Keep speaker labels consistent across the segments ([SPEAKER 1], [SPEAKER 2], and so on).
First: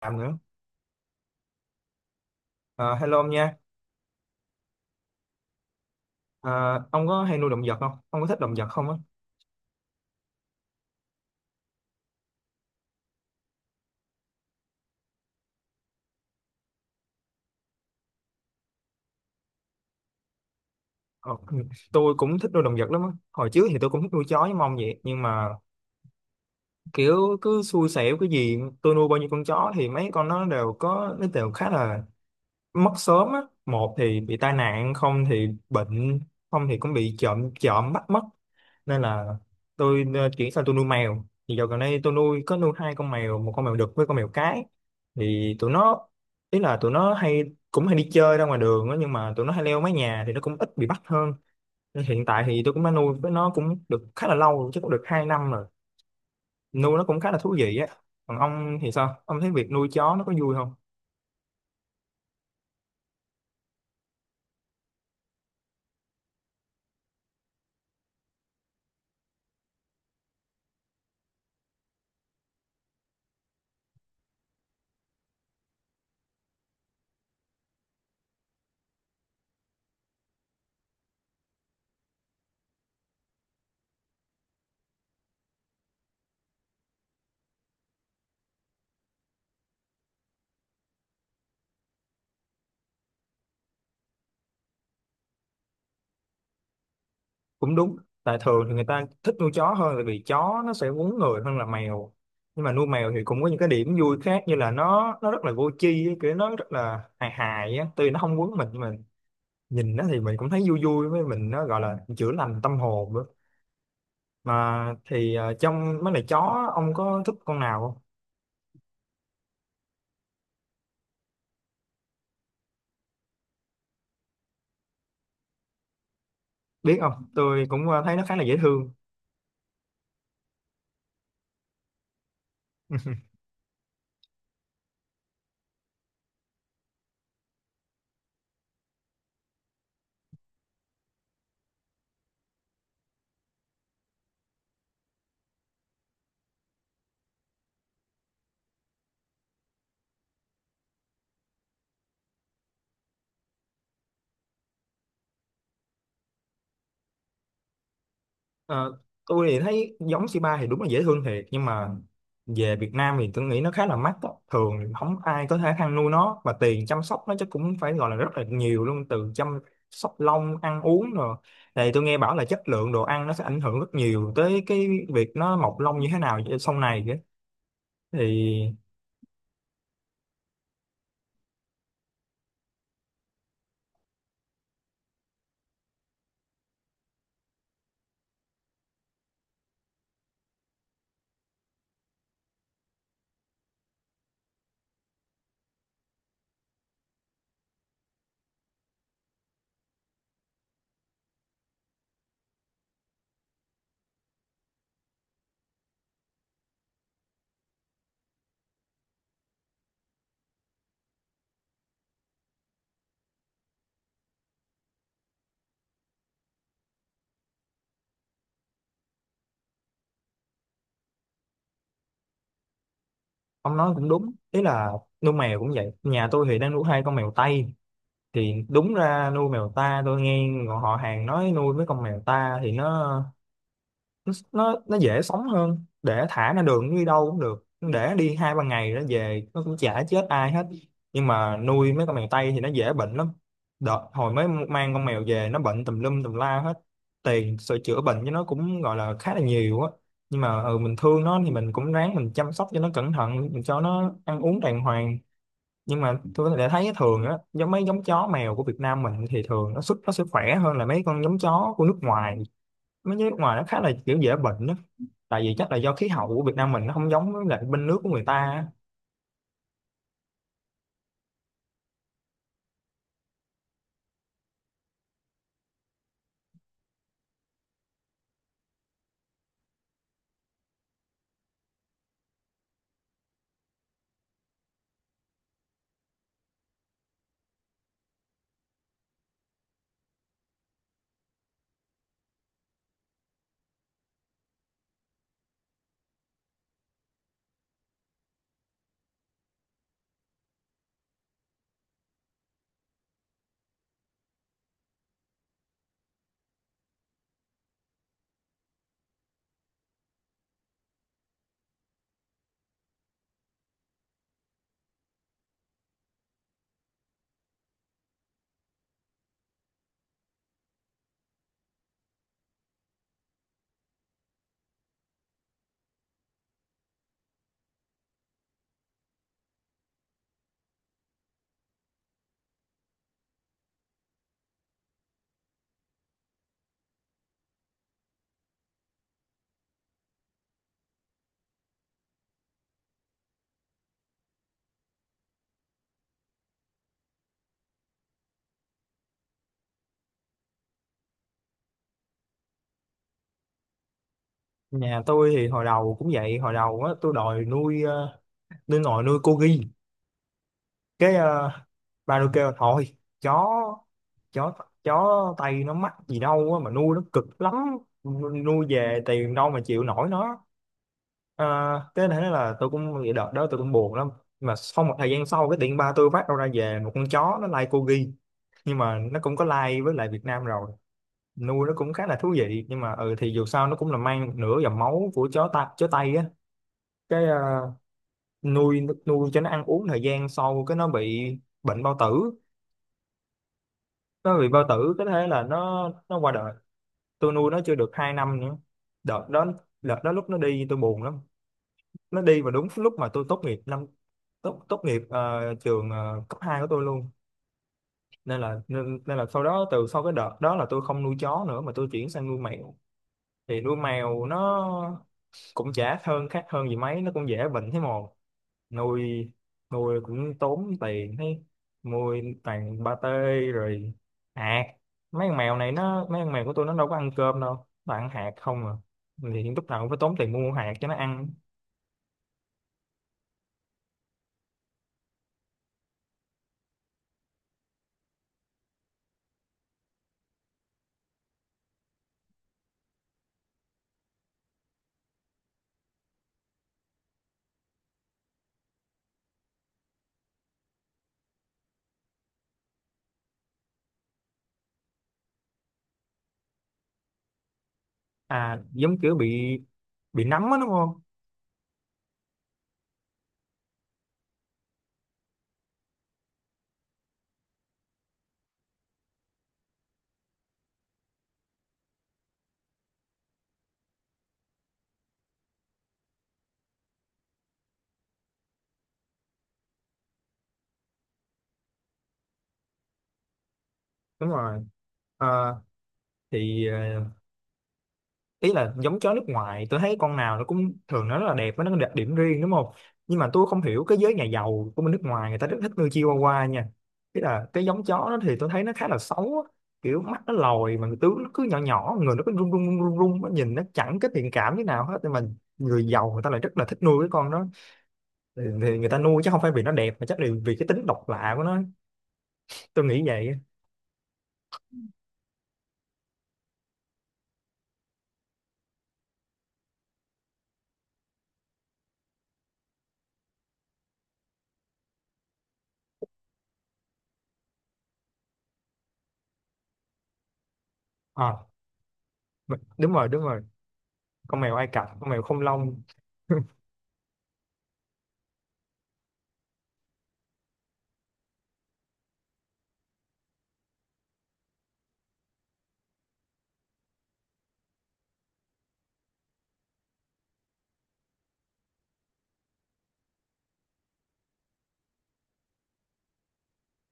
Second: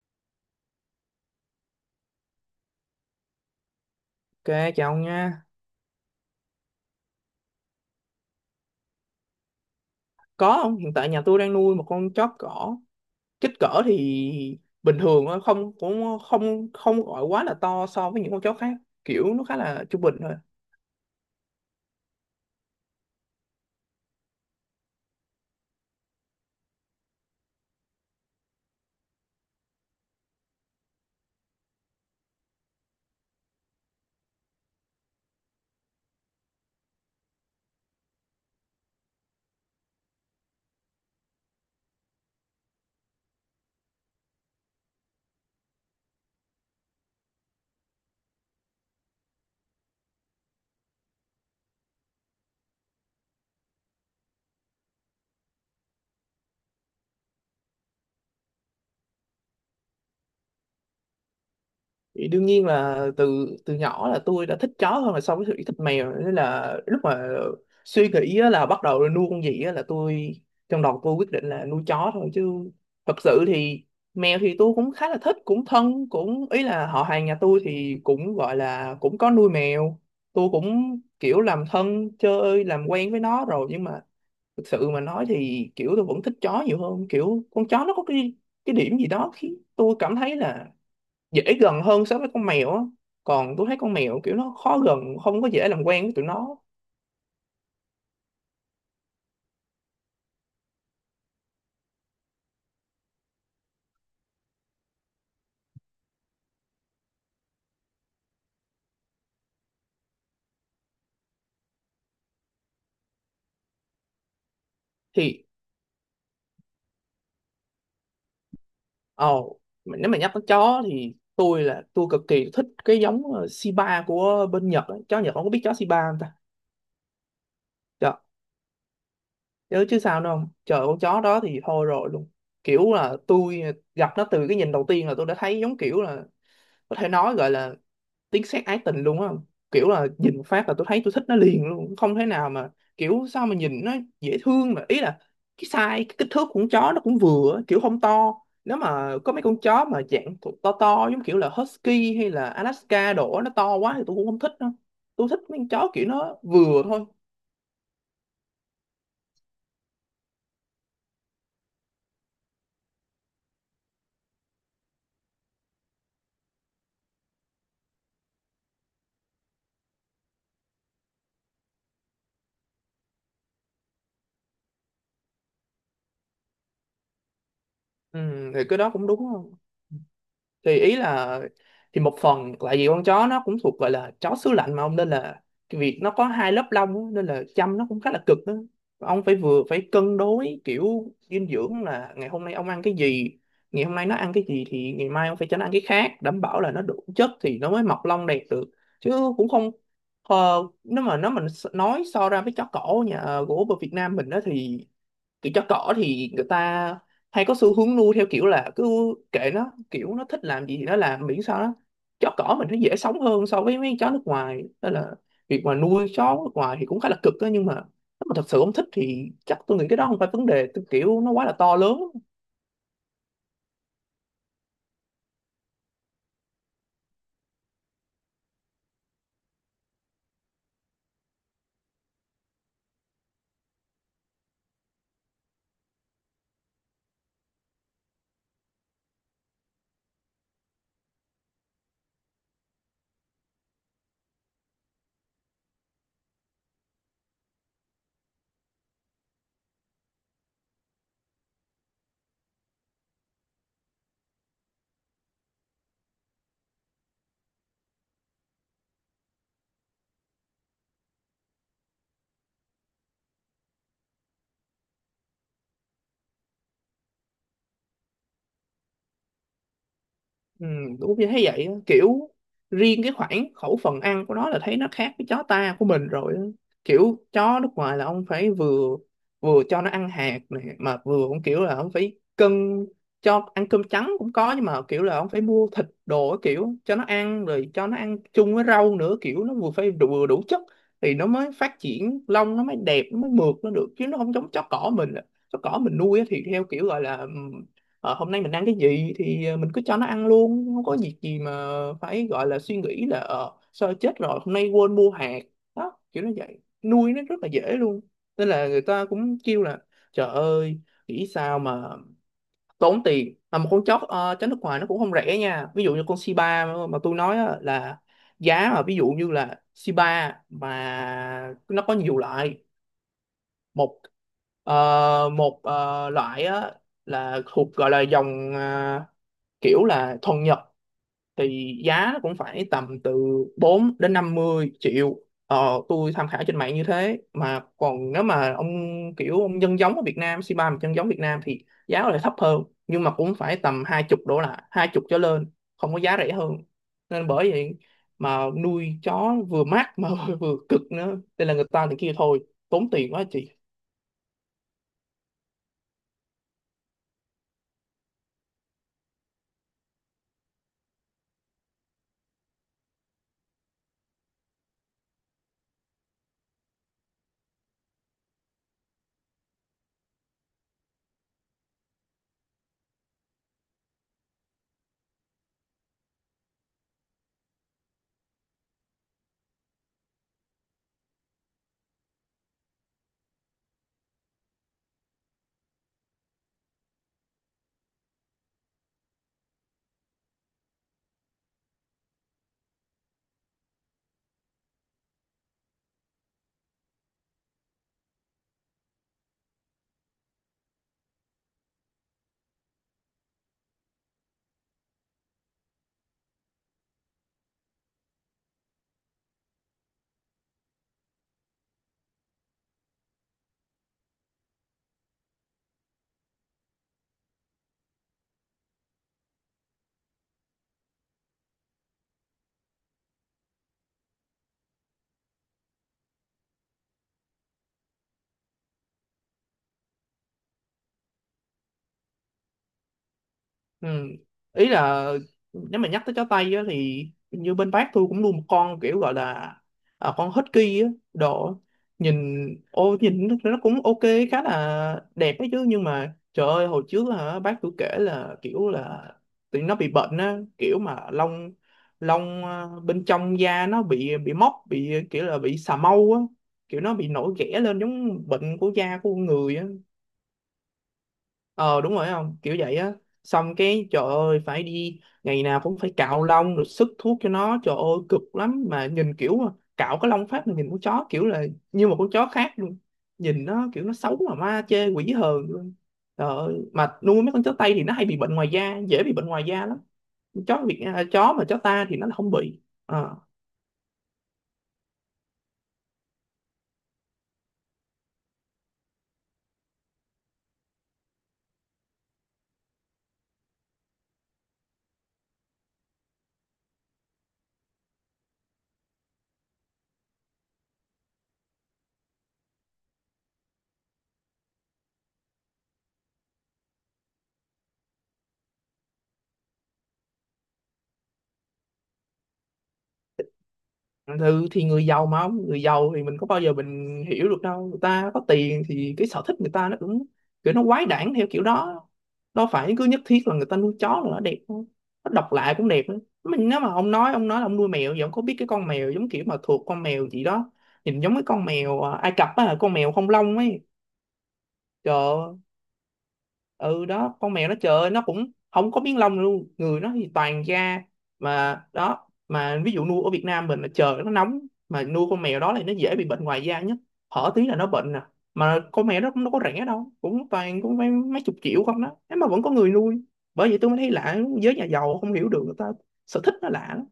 [SPEAKER 1] Làm nữa. Ờ, Hello ông nha.
[SPEAKER 2] Ok, chào ông nha.
[SPEAKER 1] Ờ, ông có hay nuôi động vật không, ông có thích động vật không á?
[SPEAKER 2] Có không? Hiện tại nhà tôi đang nuôi một con chó cỏ. Kích cỡ thì bình thường thôi. Không, cũng không không gọi quá là to so với những con chó khác. Kiểu nó khá là trung bình thôi.
[SPEAKER 1] Ờ, tôi cũng thích nuôi động vật lắm á. Hồi trước thì tôi cũng thích nuôi chó với mong vậy, nhưng mà kiểu cứ xui xẻo, cái gì tôi nuôi bao nhiêu con chó thì mấy con nó đều khá là mất sớm á, một thì bị tai nạn, không thì bệnh, không thì cũng bị trộm trộm bắt mất. Nên là tôi chuyển sang tôi nuôi mèo. Thì dạo gần đây tôi nuôi hai con mèo, một con mèo đực với con mèo cái. Thì tụi nó, ý là tụi nó hay cũng hay đi chơi ra ngoài đường á, nhưng mà tụi nó hay leo mái nhà thì nó cũng ít bị bắt hơn. Nên hiện tại thì tôi cũng đã nuôi với nó cũng được khá là lâu rồi, chắc cũng được 2 năm rồi. Nuôi nó cũng khá là thú vị á. Còn ông thì sao, ông thấy việc nuôi chó nó có vui không?
[SPEAKER 2] Thì đương nhiên là từ từ nhỏ là tôi đã thích chó hơn là so với sự thích mèo, nên là lúc mà suy nghĩ á, là bắt đầu nuôi con gì á, là tôi, trong đầu tôi quyết định là nuôi chó thôi chứ. Thật sự thì mèo thì tôi cũng khá là thích, cũng thân, cũng ý là họ hàng nhà tôi thì cũng gọi là cũng có nuôi mèo, tôi cũng kiểu làm thân chơi làm quen với nó rồi, nhưng mà thực sự mà nói thì kiểu tôi vẫn thích chó nhiều hơn. Kiểu con chó nó có cái điểm gì đó khiến tôi cảm thấy là dễ gần hơn so với con mèo á. Còn tôi thấy con mèo kiểu nó khó gần, không có dễ làm quen với tụi nó.
[SPEAKER 1] Cũng đúng, tại thường thì người ta thích nuôi chó hơn tại vì chó nó sẽ quấn người hơn là mèo. Nhưng mà nuôi mèo thì cũng có những cái điểm vui khác, như là nó rất là vô tri ấy, kiểu nó rất là hài hài á, tuy nó không quấn mình nhưng mà nhìn nó thì mình cũng thấy vui vui, với mình nó gọi là chữa lành tâm hồn nữa mà. Thì
[SPEAKER 2] Thì
[SPEAKER 1] trong mấy lại chó ông có thích con nào không?
[SPEAKER 2] ồ, mà nếu mà nhắc tới chó thì tôi là tôi cực kỳ thích cái giống Shiba của bên Nhật á. Chó Nhật, không có biết chó Shiba không ta?
[SPEAKER 1] Biết không, tôi cũng
[SPEAKER 2] Trời,
[SPEAKER 1] thấy nó khá là dễ thương.
[SPEAKER 2] chứ chứ sao nữa không trời, con chó đó thì thôi rồi luôn. Kiểu là tôi gặp nó từ cái nhìn đầu tiên là tôi đã thấy giống kiểu là, có thể nói gọi là tiếng sét ái tình luôn á. Kiểu là nhìn phát là tôi thấy tôi thích nó liền luôn, không thể nào mà, kiểu sao mà nhìn nó dễ thương mà. Ý là cái size, cái kích thước của con chó nó cũng vừa á, kiểu không to. Nếu mà có mấy con chó mà dạng thuộc to to giống kiểu là husky hay là Alaska đổ, nó to quá thì tôi cũng không thích đâu. Tôi thích mấy con chó kiểu nó vừa thôi.
[SPEAKER 1] Ờ, tôi thì thấy giống c ba thì đúng là dễ thương thiệt, nhưng mà về Việt Nam thì tôi nghĩ nó khá là mắc đó. Thường thì không ai có thể ăn nuôi nó, và tiền chăm sóc nó chắc cũng phải gọi là rất là nhiều luôn, từ chăm sóc lông, ăn uống rồi, thì tôi nghe bảo là chất lượng đồ ăn nó sẽ ảnh hưởng rất nhiều tới cái việc nó mọc lông như thế nào sau này kìa.
[SPEAKER 2] Ừ,
[SPEAKER 1] Thì
[SPEAKER 2] thì cái đó cũng đúng. Thì ý là thì một phần tại vì con chó nó cũng thuộc gọi là chó xứ lạnh mà ông, nên là cái việc nó có hai lớp lông á, nên là chăm nó cũng khá là cực đó. Ông phải vừa phải cân đối kiểu dinh dưỡng, là ngày hôm nay ông ăn cái gì, ngày hôm nay nó ăn cái gì, thì ngày mai ông phải cho nó ăn cái khác đảm bảo là nó đủ chất thì nó mới mọc lông đẹp được. Chứ cũng không, nếu mà nó mình nói so ra với chó cổ nhà gỗ ở Việt Nam mình đó thì kiểu chó cỏ thì người ta hay có xu hướng nuôi theo kiểu là cứ kệ nó, kiểu nó thích làm gì thì nó làm, miễn sao nó, chó cỏ mình nó dễ sống hơn so với mấy chó nước ngoài, nên là việc mà nuôi chó nước ngoài thì cũng khá là cực đó. Nhưng mà nếu mà thật sự không thích thì chắc tôi nghĩ cái đó không phải vấn đề tôi, kiểu nó quá là to lớn.
[SPEAKER 1] ông nói cũng đúng, ý là nuôi mèo cũng vậy. Nhà tôi thì đang nuôi hai con mèo Tây. Thì đúng ra nuôi mèo ta, tôi nghe họ hàng nói nuôi mấy con mèo ta thì nó dễ sống hơn, để thả ra đường nó đi đâu cũng được, nó để đi 2-3 ngày nó về nó cũng chả chết ai hết. Nhưng mà nuôi mấy con mèo Tây thì nó dễ bệnh lắm. Đợt hồi mới mang con mèo về nó bệnh tùm lum tùm la hết, tiền sửa chữa bệnh cho nó cũng gọi là khá là nhiều á. Nhưng mà ừ, mình thương nó thì mình cũng ráng mình chăm sóc cho nó cẩn thận, mình cho nó ăn uống đàng hoàng. Nhưng mà tôi có thể thấy thường á, giống mấy giống chó mèo của Việt Nam mình thì thường sức nó sẽ khỏe hơn là mấy con giống chó của nước ngoài. Mấy giống nước ngoài nó khá là kiểu dễ bệnh á, tại vì chắc là do khí hậu của Việt Nam mình nó không giống với lại bên nước của người ta á.
[SPEAKER 2] Ừ, đúng như thấy vậy á. Kiểu riêng cái khoảng khẩu phần ăn của nó là thấy nó khác với chó ta của mình rồi á. Kiểu chó nước ngoài là ông phải vừa, cho nó ăn hạt này, mà vừa cũng kiểu là ông phải cân, cho ăn cơm trắng cũng có, nhưng mà kiểu là ông phải mua thịt đồ á, kiểu cho nó ăn, rồi cho nó ăn chung với rau nữa, kiểu nó vừa phải đủ, vừa đủ chất thì nó mới phát triển, lông nó mới đẹp, nó mới mượt nó được. Chứ nó không giống chó cỏ mình. Chó cỏ mình nuôi á thì theo kiểu gọi là, hôm nay mình ăn cái gì thì mình cứ cho nó ăn luôn, không có việc gì mà phải gọi là suy nghĩ là sao chết rồi hôm nay quên mua hạt. Đó, kiểu nó vậy, nuôi nó rất là dễ luôn. Nên là người ta cũng kêu là trời ơi, nghĩ sao mà tốn tiền, mà một con chó chó nước ngoài nó cũng không rẻ nha. Ví dụ như con Shiba mà tôi nói á, là giá mà ví dụ như là Shiba mà nó có nhiều loại. Một một loại á là thuộc gọi là dòng, à, kiểu là thuần Nhật, thì giá nó cũng phải tầm từ 4 đến 50 triệu. Tôi tham khảo trên mạng như thế. Mà còn nếu mà ông, kiểu ông nhân giống ở Việt Nam, c ba mà nhân giống Việt Nam thì giá lại thấp hơn, nhưng mà cũng phải tầm 20 đổ lại, 20 trở lên, không có giá rẻ hơn. Nên bởi vậy, mà nuôi chó vừa mát mà vừa cực nữa. Đây là người ta thì kia thôi, tốn tiền quá chị.
[SPEAKER 1] Nhà tôi thì hồi đầu cũng vậy. Hồi đầu á, tôi đòi nuôi nuôi nồi nuôi cô ghi. Cái ba tôi kêu thôi, chó chó chó Tây nó mắc gì đâu á, mà nuôi nó cực lắm, nuôi về tiền đâu mà chịu nổi nó. Ờ, cái thế là tôi cũng vậy, đợt đó tôi cũng buồn lắm. Mà sau một thời gian sau, cái tiện ba tôi phát đâu ra về một con chó, nó lai like corgi, nhưng mà nó cũng có lai like với lại Việt Nam rồi. Nuôi nó cũng khá là thú vị, nhưng mà ừ thì dù sao nó cũng là mang một nửa dòng máu của chó ta chó Tây á. Cái nuôi nuôi cho nó ăn uống thời gian sau, cái nó bị bệnh bao tử. Nó bị bao tử cái thế là nó qua đời. Tôi nuôi nó chưa được 2 năm nữa. Đợt đó, đợt đó lúc nó đi tôi buồn lắm. Nó đi vào đúng lúc mà tôi tốt nghiệp năm tốt tốt nghiệp trường cấp 2 của tôi luôn. Nên là nên là sau đó, từ sau cái đợt đó là tôi không nuôi chó nữa mà tôi chuyển sang nuôi mèo. Thì nuôi mèo nó cũng chả khác hơn gì mấy, nó cũng dễ bệnh thế mồ. Nuôi nuôi cũng tốn tiền thế, mua toàn ba tê, rồi hạt. Mấy con mèo này nó, mấy con mèo của tôi nó đâu có ăn cơm đâu, nó ăn hạt không à. Thì lúc nào cũng phải tốn tiền mua hạt cho nó ăn.
[SPEAKER 2] Ừ. Ý là nếu mà nhắc tới chó Tây á, thì như bên bác tôi cũng nuôi một con kiểu gọi là, à, con Husky á. Độ nhìn, ô, nhìn nó cũng ok, khá là đẹp ấy chứ. Nhưng mà trời ơi, hồi trước là bác tôi kể là kiểu là tụi nó bị bệnh á, kiểu mà lông, à, bên trong da nó bị mốc, bị kiểu là bị xà mâu á, kiểu nó bị nổi ghẻ lên giống bệnh
[SPEAKER 1] À,
[SPEAKER 2] của
[SPEAKER 1] giống
[SPEAKER 2] da của
[SPEAKER 1] kiểu
[SPEAKER 2] con người á.
[SPEAKER 1] bị nấm á đúng không?
[SPEAKER 2] Ờ, đúng rồi, không kiểu vậy á. Xong cái trời ơi phải đi, ngày nào cũng phải cạo lông rồi sức thuốc cho nó, trời ơi cực lắm. Mà nhìn kiểu cạo cái lông phát mà nhìn con chó kiểu là như một con chó khác luôn. Nhìn nó kiểu nó xấu mà ma chê quỷ hờn luôn. Trời ơi, mà nuôi mấy con chó Tây thì nó hay bị bệnh ngoài da, dễ bị bệnh ngoài da lắm. Chó Việt, à, chó mà chó ta thì nó không bị. Ờ.
[SPEAKER 1] Đúng rồi. Ờ, thì ý là giống chó nước ngoài tôi thấy con nào nó cũng thường nó rất là đẹp, với nó có đặc điểm riêng đúng không. Nhưng mà tôi không hiểu cái giới nhà giàu của bên nước ngoài người ta rất thích nuôi Chihuahua nha. Ý là cái giống chó đó thì tôi thấy nó khá là xấu á. Kiểu mắt nó lồi mà tướng nó cứ nhỏ nhỏ, người nó cứ rung rung rung rung rung, nó nhìn nó chẳng cái thiện cảm như nào hết. Nhưng mà người giàu người ta lại rất là thích nuôi cái con đó. Thì người ta nuôi chứ không phải vì nó đẹp, mà chắc là vì cái tính độc lạ của nó, tôi nghĩ vậy.
[SPEAKER 2] Ừ, thì người giàu mà ông, người giàu thì mình có bao giờ mình hiểu được đâu. Người ta có tiền thì cái sở thích người ta nó cũng kiểu nó quái đản theo kiểu đó. Đâu phải cứ nhất thiết là người ta nuôi chó là nó đẹp đâu. Nó độc lạ cũng đẹp nữa. Mình, nếu mà ông nói là ông nuôi mèo vậy, ông có biết cái con mèo giống kiểu mà thuộc con mèo gì đó, nhìn giống cái con
[SPEAKER 1] À,
[SPEAKER 2] mèo à, Ai Cập á, con
[SPEAKER 1] đúng
[SPEAKER 2] mèo
[SPEAKER 1] rồi,
[SPEAKER 2] không
[SPEAKER 1] đúng
[SPEAKER 2] lông
[SPEAKER 1] rồi,
[SPEAKER 2] ấy.
[SPEAKER 1] con mèo Ai Cập, con mèo
[SPEAKER 2] Trời,
[SPEAKER 1] không lông.
[SPEAKER 2] ừ đó, con mèo nó trời ơi, nó cũng không có miếng lông luôn, người nó thì toàn da. Mà đó, mà ví dụ nuôi ở Việt Nam mình là trời nó nóng, mà nuôi con mèo đó thì nó dễ bị bệnh ngoài da nhất, hở tí là nó bệnh nè. Mà con mèo đó cũng đâu có rẻ đâu, cũng toàn cũng mấy chục triệu không đó, thế mà vẫn có người nuôi. Bởi vậy tôi mới thấy lạ. Giới nhà giàu không hiểu được, người ta sở thích nó lạ lắm.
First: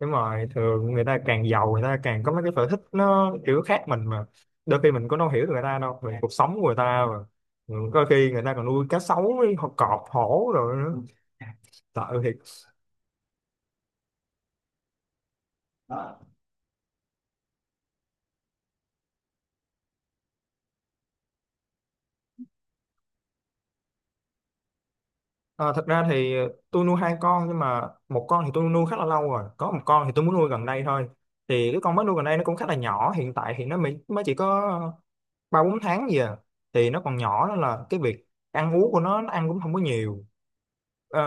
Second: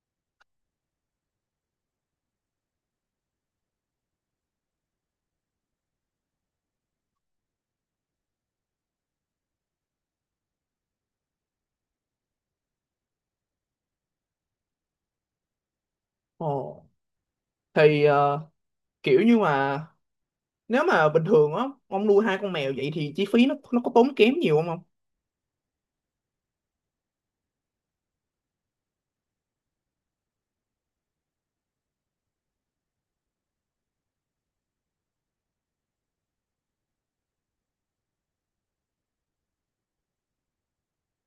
[SPEAKER 1] Đúng rồi, thường người ta càng giàu người ta càng có mấy cái sở thích nó kiểu khác mình mà, đôi khi mình cũng đâu hiểu được người ta đâu, về cuộc sống của người ta mà. Ừ, có khi người ta còn nuôi cá sấu với họ cọp hổ rồi nữa, sợ thiệt.
[SPEAKER 2] Ồ, thì kiểu như mà, nếu mà bình thường á ông nuôi hai con mèo vậy thì chi phí nó có tốn kém nhiều không ông?
[SPEAKER 1] À, thật ra thì tôi nuôi hai con, nhưng mà một con thì tôi nuôi khá là lâu rồi, có một con thì tôi muốn nuôi gần đây thôi. Thì cái con mới nuôi gần đây nó cũng khá là nhỏ, hiện tại thì nó mới mới chỉ có 3-4 tháng gì à. Thì nó còn nhỏ nên là cái việc ăn uống của nó ăn cũng không có nhiều. Ờ,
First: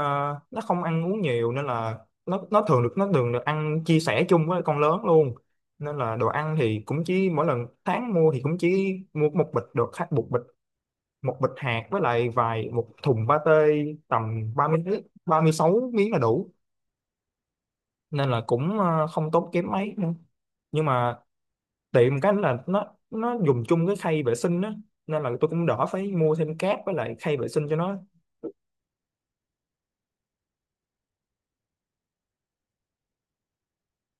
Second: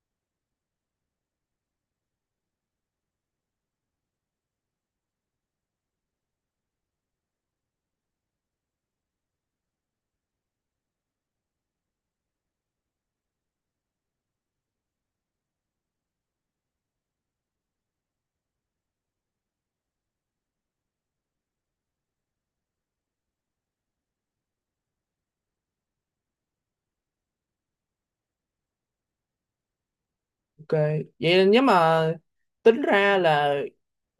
[SPEAKER 1] nó không ăn uống nhiều nên là nó thường được ăn chia sẻ chung với con lớn luôn. Nên là đồ ăn thì cũng chỉ mỗi lần tháng mua thì cũng chỉ mua một bịch hạt, với lại vài một thùng pate, tầm ba ba mươi 36 miếng là đủ. Nên là cũng không tốn kém mấy nữa. Nhưng mà tiệm cái là nó dùng chung cái khay vệ sinh á, nên là tôi cũng đỡ phải mua thêm cát với lại khay vệ sinh cho nó.
[SPEAKER 2] Ok, vậy nếu mà tính ra là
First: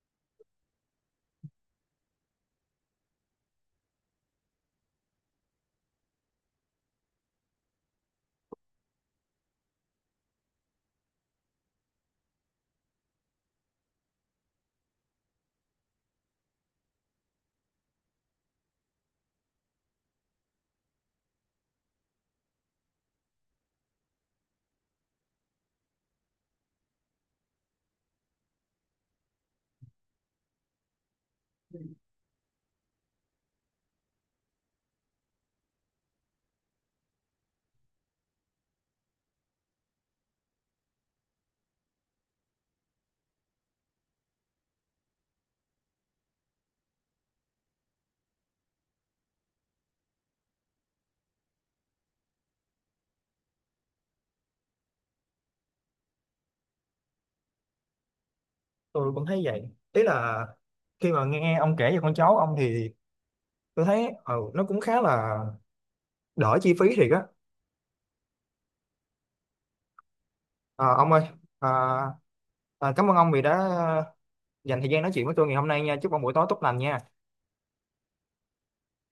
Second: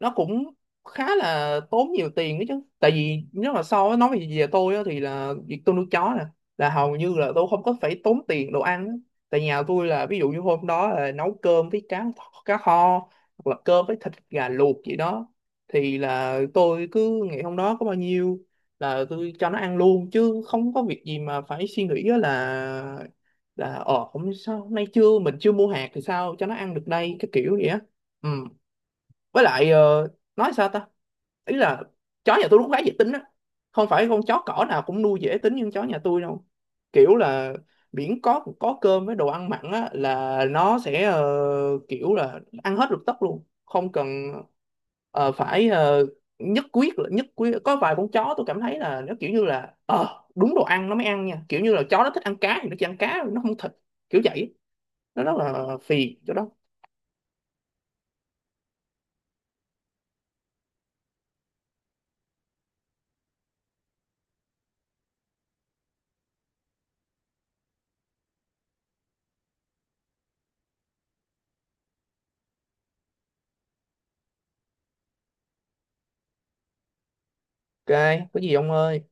[SPEAKER 2] nó cũng khá là tốn nhiều tiền đấy chứ. Tại vì nếu mà so với nói về về tôi á, thì là việc tôi nuôi chó nè là hầu như là tôi không có phải tốn tiền đồ ăn á. Tại nhà tôi là ví dụ như hôm đó là nấu cơm với cá, cá kho, hoặc là cơm với thịt gà luộc gì đó, thì là tôi cứ ngày hôm đó có bao nhiêu là tôi cho nó ăn luôn, chứ không có việc gì mà phải suy nghĩ á, là không sao hôm nay chưa, mình chưa mua hạt thì sao cho nó ăn được đây, cái kiểu vậy á. Ừ, với lại nói sao ta, ý là chó nhà tôi nó cũng khá dễ tính á. Không phải con chó cỏ nào cũng nuôi dễ tính như chó nhà tôi đâu. Kiểu là miễn có cơm với đồ ăn mặn á là nó sẽ kiểu là ăn hết lục tốc luôn, không cần ờ, phải ờ, nhất quyết là, nhất quyết có vài con chó tôi cảm thấy là nó kiểu như là đúng đồ ăn nó mới ăn nha, kiểu như là chó nó thích ăn cá thì nó chỉ ăn cá, nó không thịt, kiểu vậy, nó rất là phiền chỗ đó.
[SPEAKER 1] Tôi cũng thấy vậy, ý là khi mà nghe ông kể về con cháu ông thì tôi thấy ừ, nó cũng khá là đỡ chi phí thiệt á. Ờ, ông ơi, à, cảm ơn ông vì đã dành thời gian nói chuyện với tôi ngày hôm nay nha, chúc ông buổi tối tốt lành nha.
[SPEAKER 2] Ok, có gì ông ơi.